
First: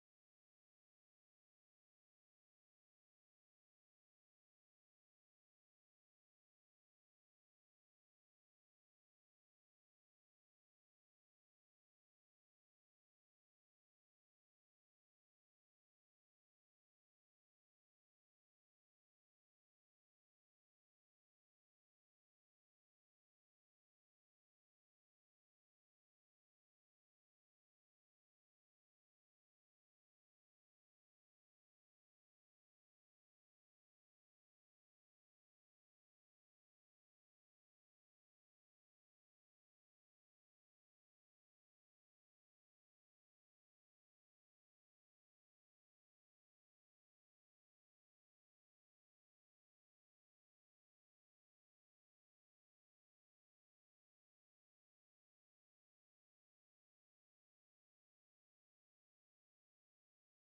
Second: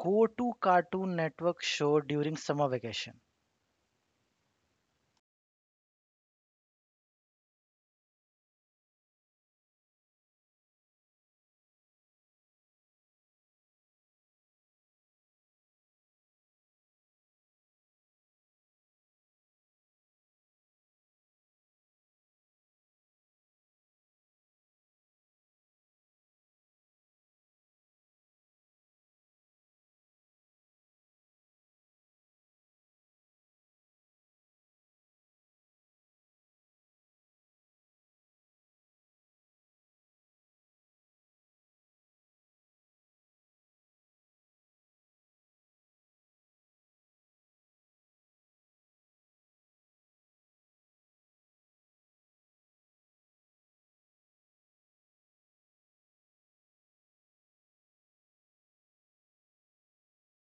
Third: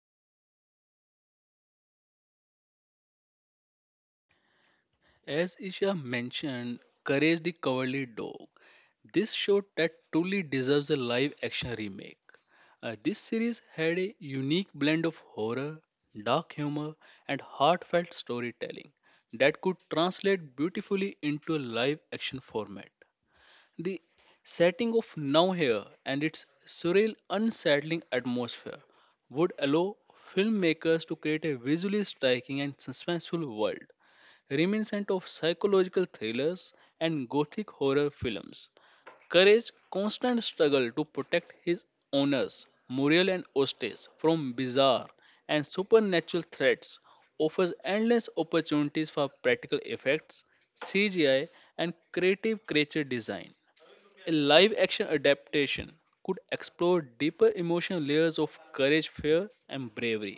S1: go to Cartoon Network show during summer vacation?
S2: As Isha mentioned, Courage the Cowardly Dog. This show that truly deserves a live action remake. This series had a unique blend of horror, dark humor, and heartfelt storytelling that could translate beautifully into a live action format. The setting of Now Here and its surreal, unsettling atmosphere would allow filmmakers to create a visually striking and suspenseful world, reminiscent of psychological thrillers and gothic horror films. Courage's constant struggle to protect his owners, Muriel and Ostes, from bizarre and supernatural threats offers endless opportunities for practical effects, CGI, and creative creature design. A live action adaptation could explore deeper emotional layers of courage, fear, and bravery,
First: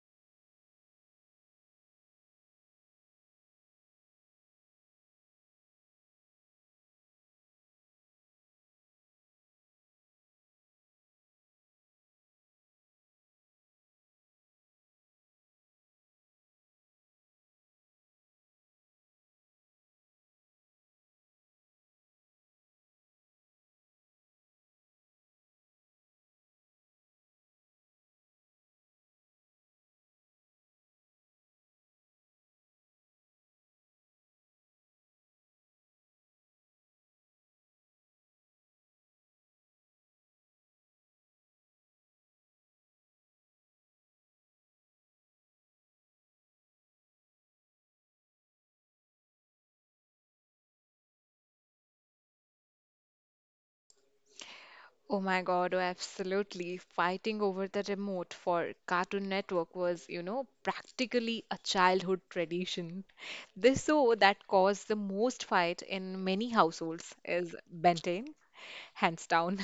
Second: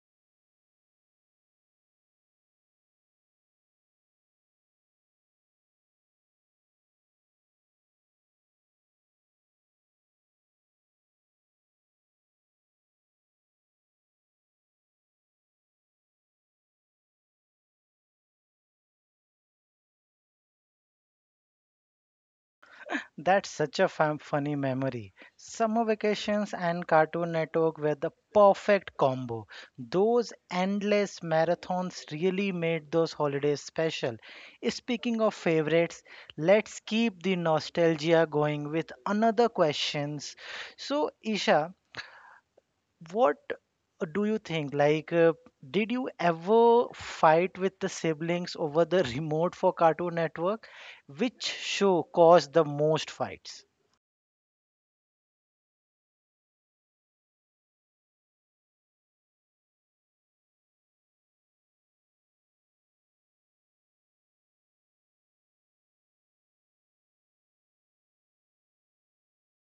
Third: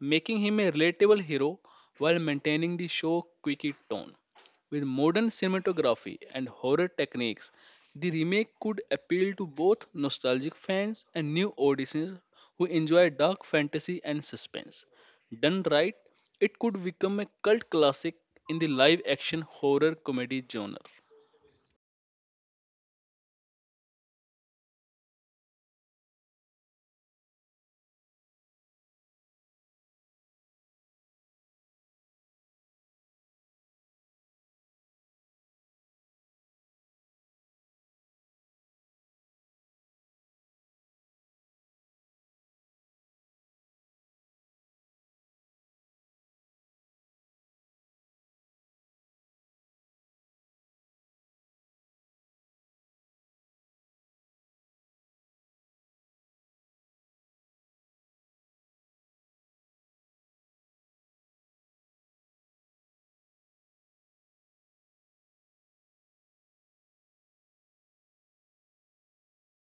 S2: making him a relatable hero while maintaining the show's quirky tone. With modern cinematography and horror techniques, the remake could appeal to both nostalgic fans and new audiences who enjoy dark fantasy and suspense. Done right, it could become a cult classic in the live action horror comedy genre.
S1: That's such a fun, funny memory. Summer vacations and Cartoon Network were the perfect combo. Those endless marathons really made those holidays special. Speaking of favorites, let's keep the nostalgia going with another questions. So, Isha, what do you think? Did you ever fight with the siblings over the remote for Cartoon Network? Which show caused the most fights?
S3: Oh my God, oh, absolutely. Fighting over the remote for Cartoon Network was, practically a childhood tradition. The show that caused the most fight in many households is Ben 10, hands down.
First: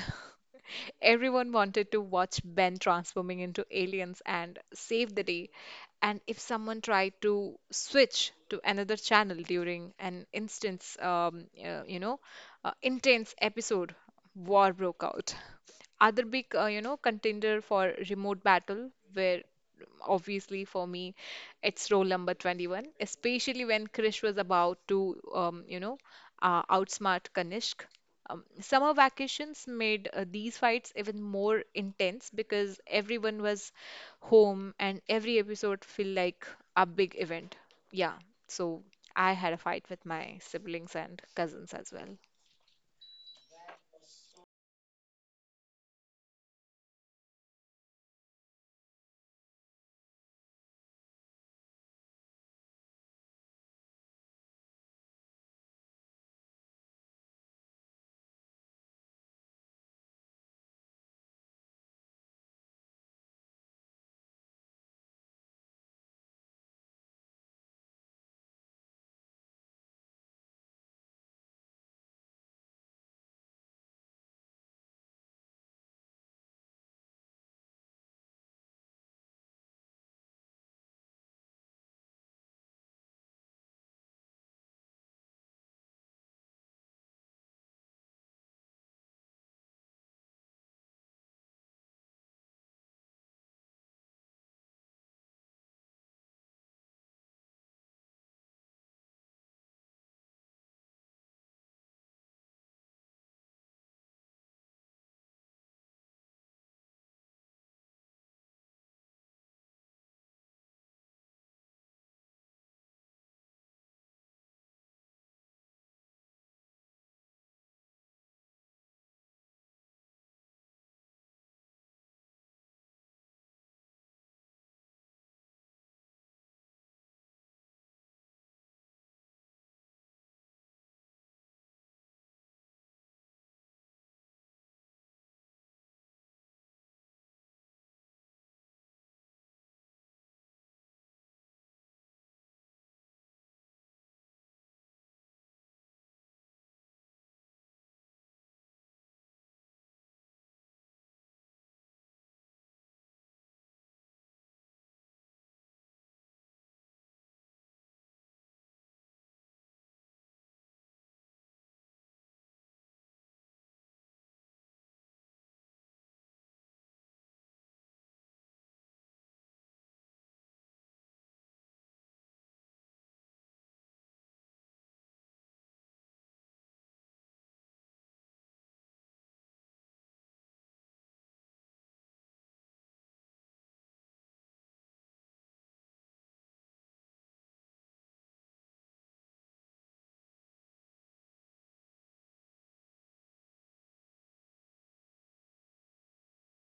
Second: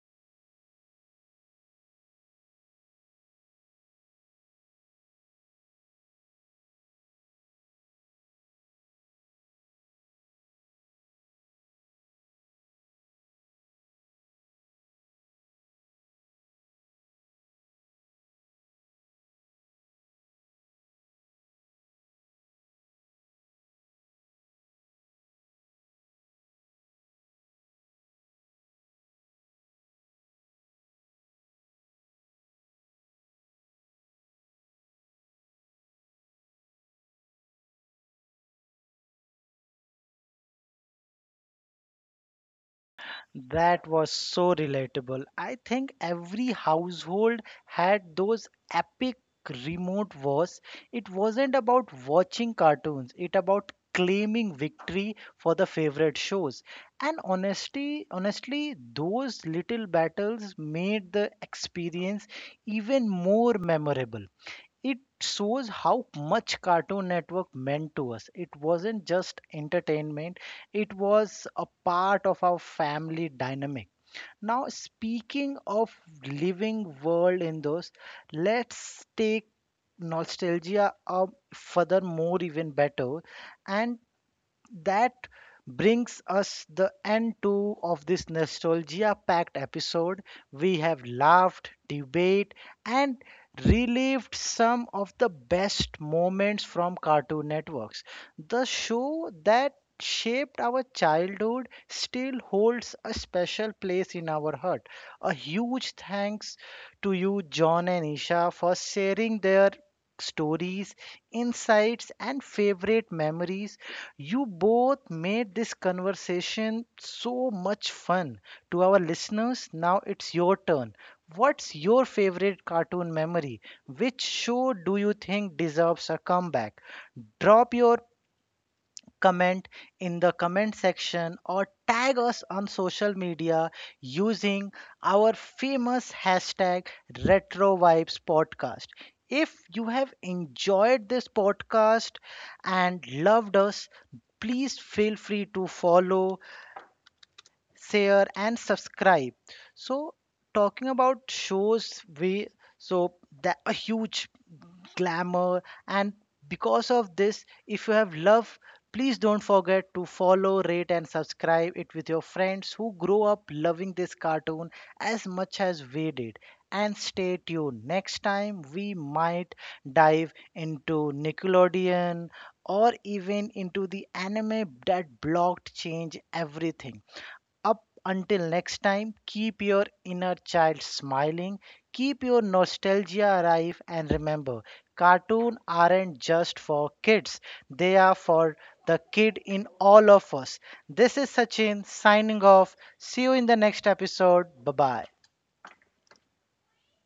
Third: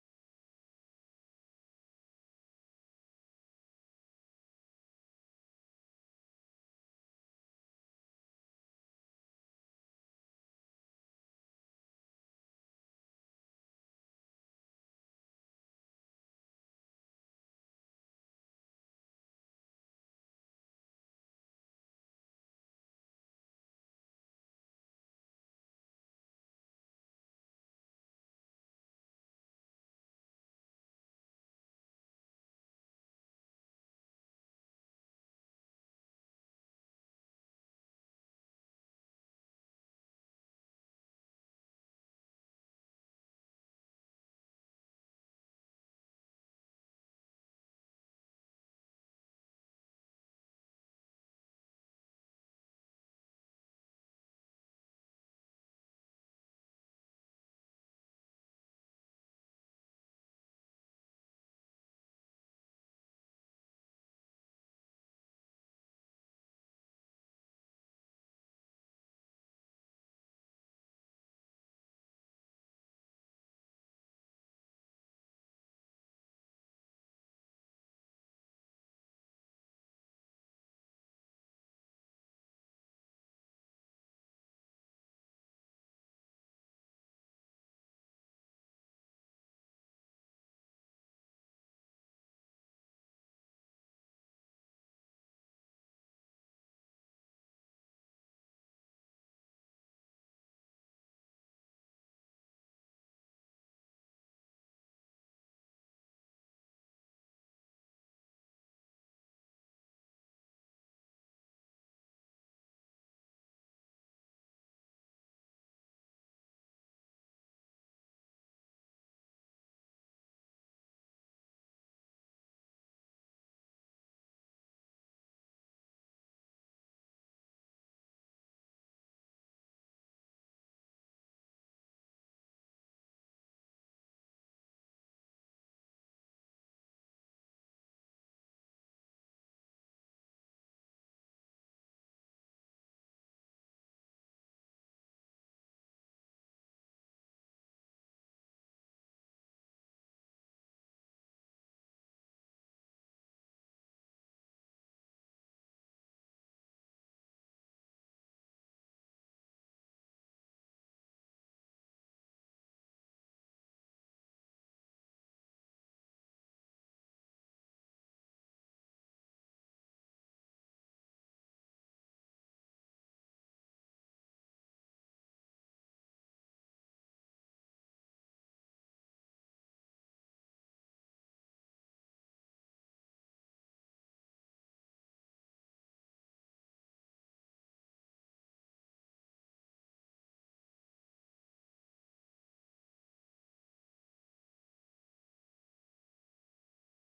S3: Everyone wanted to watch Ben transforming into aliens and save the day. And if someone tried to switch to another channel during an instance, intense episode, war broke out. Other big, contender for remote battle were obviously for me, it's role number 21, especially when Krish was about to, outsmart Kanishk. Summer vacations made these fights even more intense because everyone was home and every episode felt like a big event. Yeah, so I had a fight with my siblings and cousins as well.
S1: That was so relatable. I think every household had those epic remote wars. It wasn't about watching cartoons, it about claiming victory for the favorite shows. And honestly, those little battles made the experience even more memorable. It shows how much Cartoon Network meant to us. It wasn't just entertainment, it was a part of our family dynamic. Now, speaking of living world in those, let's take nostalgia a further more even better, and that brings us the end to of this nostalgia packed episode. We have laughed, debate, and relived some of the best moments from Cartoon Networks. The show that shaped our childhood still holds a special place in our heart. A huge thanks to you, John and Isha, for sharing their stories, insights, and favorite memories. You both made this conversation so much fun. To our listeners, now it's your turn. What's your favorite cartoon memory? Which show do you think deserves a comeback? Drop your comment in the comment section or tag us on social media using our famous hashtag RetroVibesPodcast. If you have enjoyed this podcast and loved us, please feel free to follow, share, and subscribe. So, talking about shows, we so that a huge glamour. And because of this, if you have love, please don't forget to follow, rate, and subscribe it with your friends who grow up loving this cartoon as much as we did. And stay tuned. Next time, we might dive into Nickelodeon or even into the anime that blocked change everything. Up until next time, keep your inner child smiling, keep your nostalgia alive, and remember cartoons aren't just for kids, they are for the kid in all of us. This is Sachin signing off. See you in the next episode. Bye bye.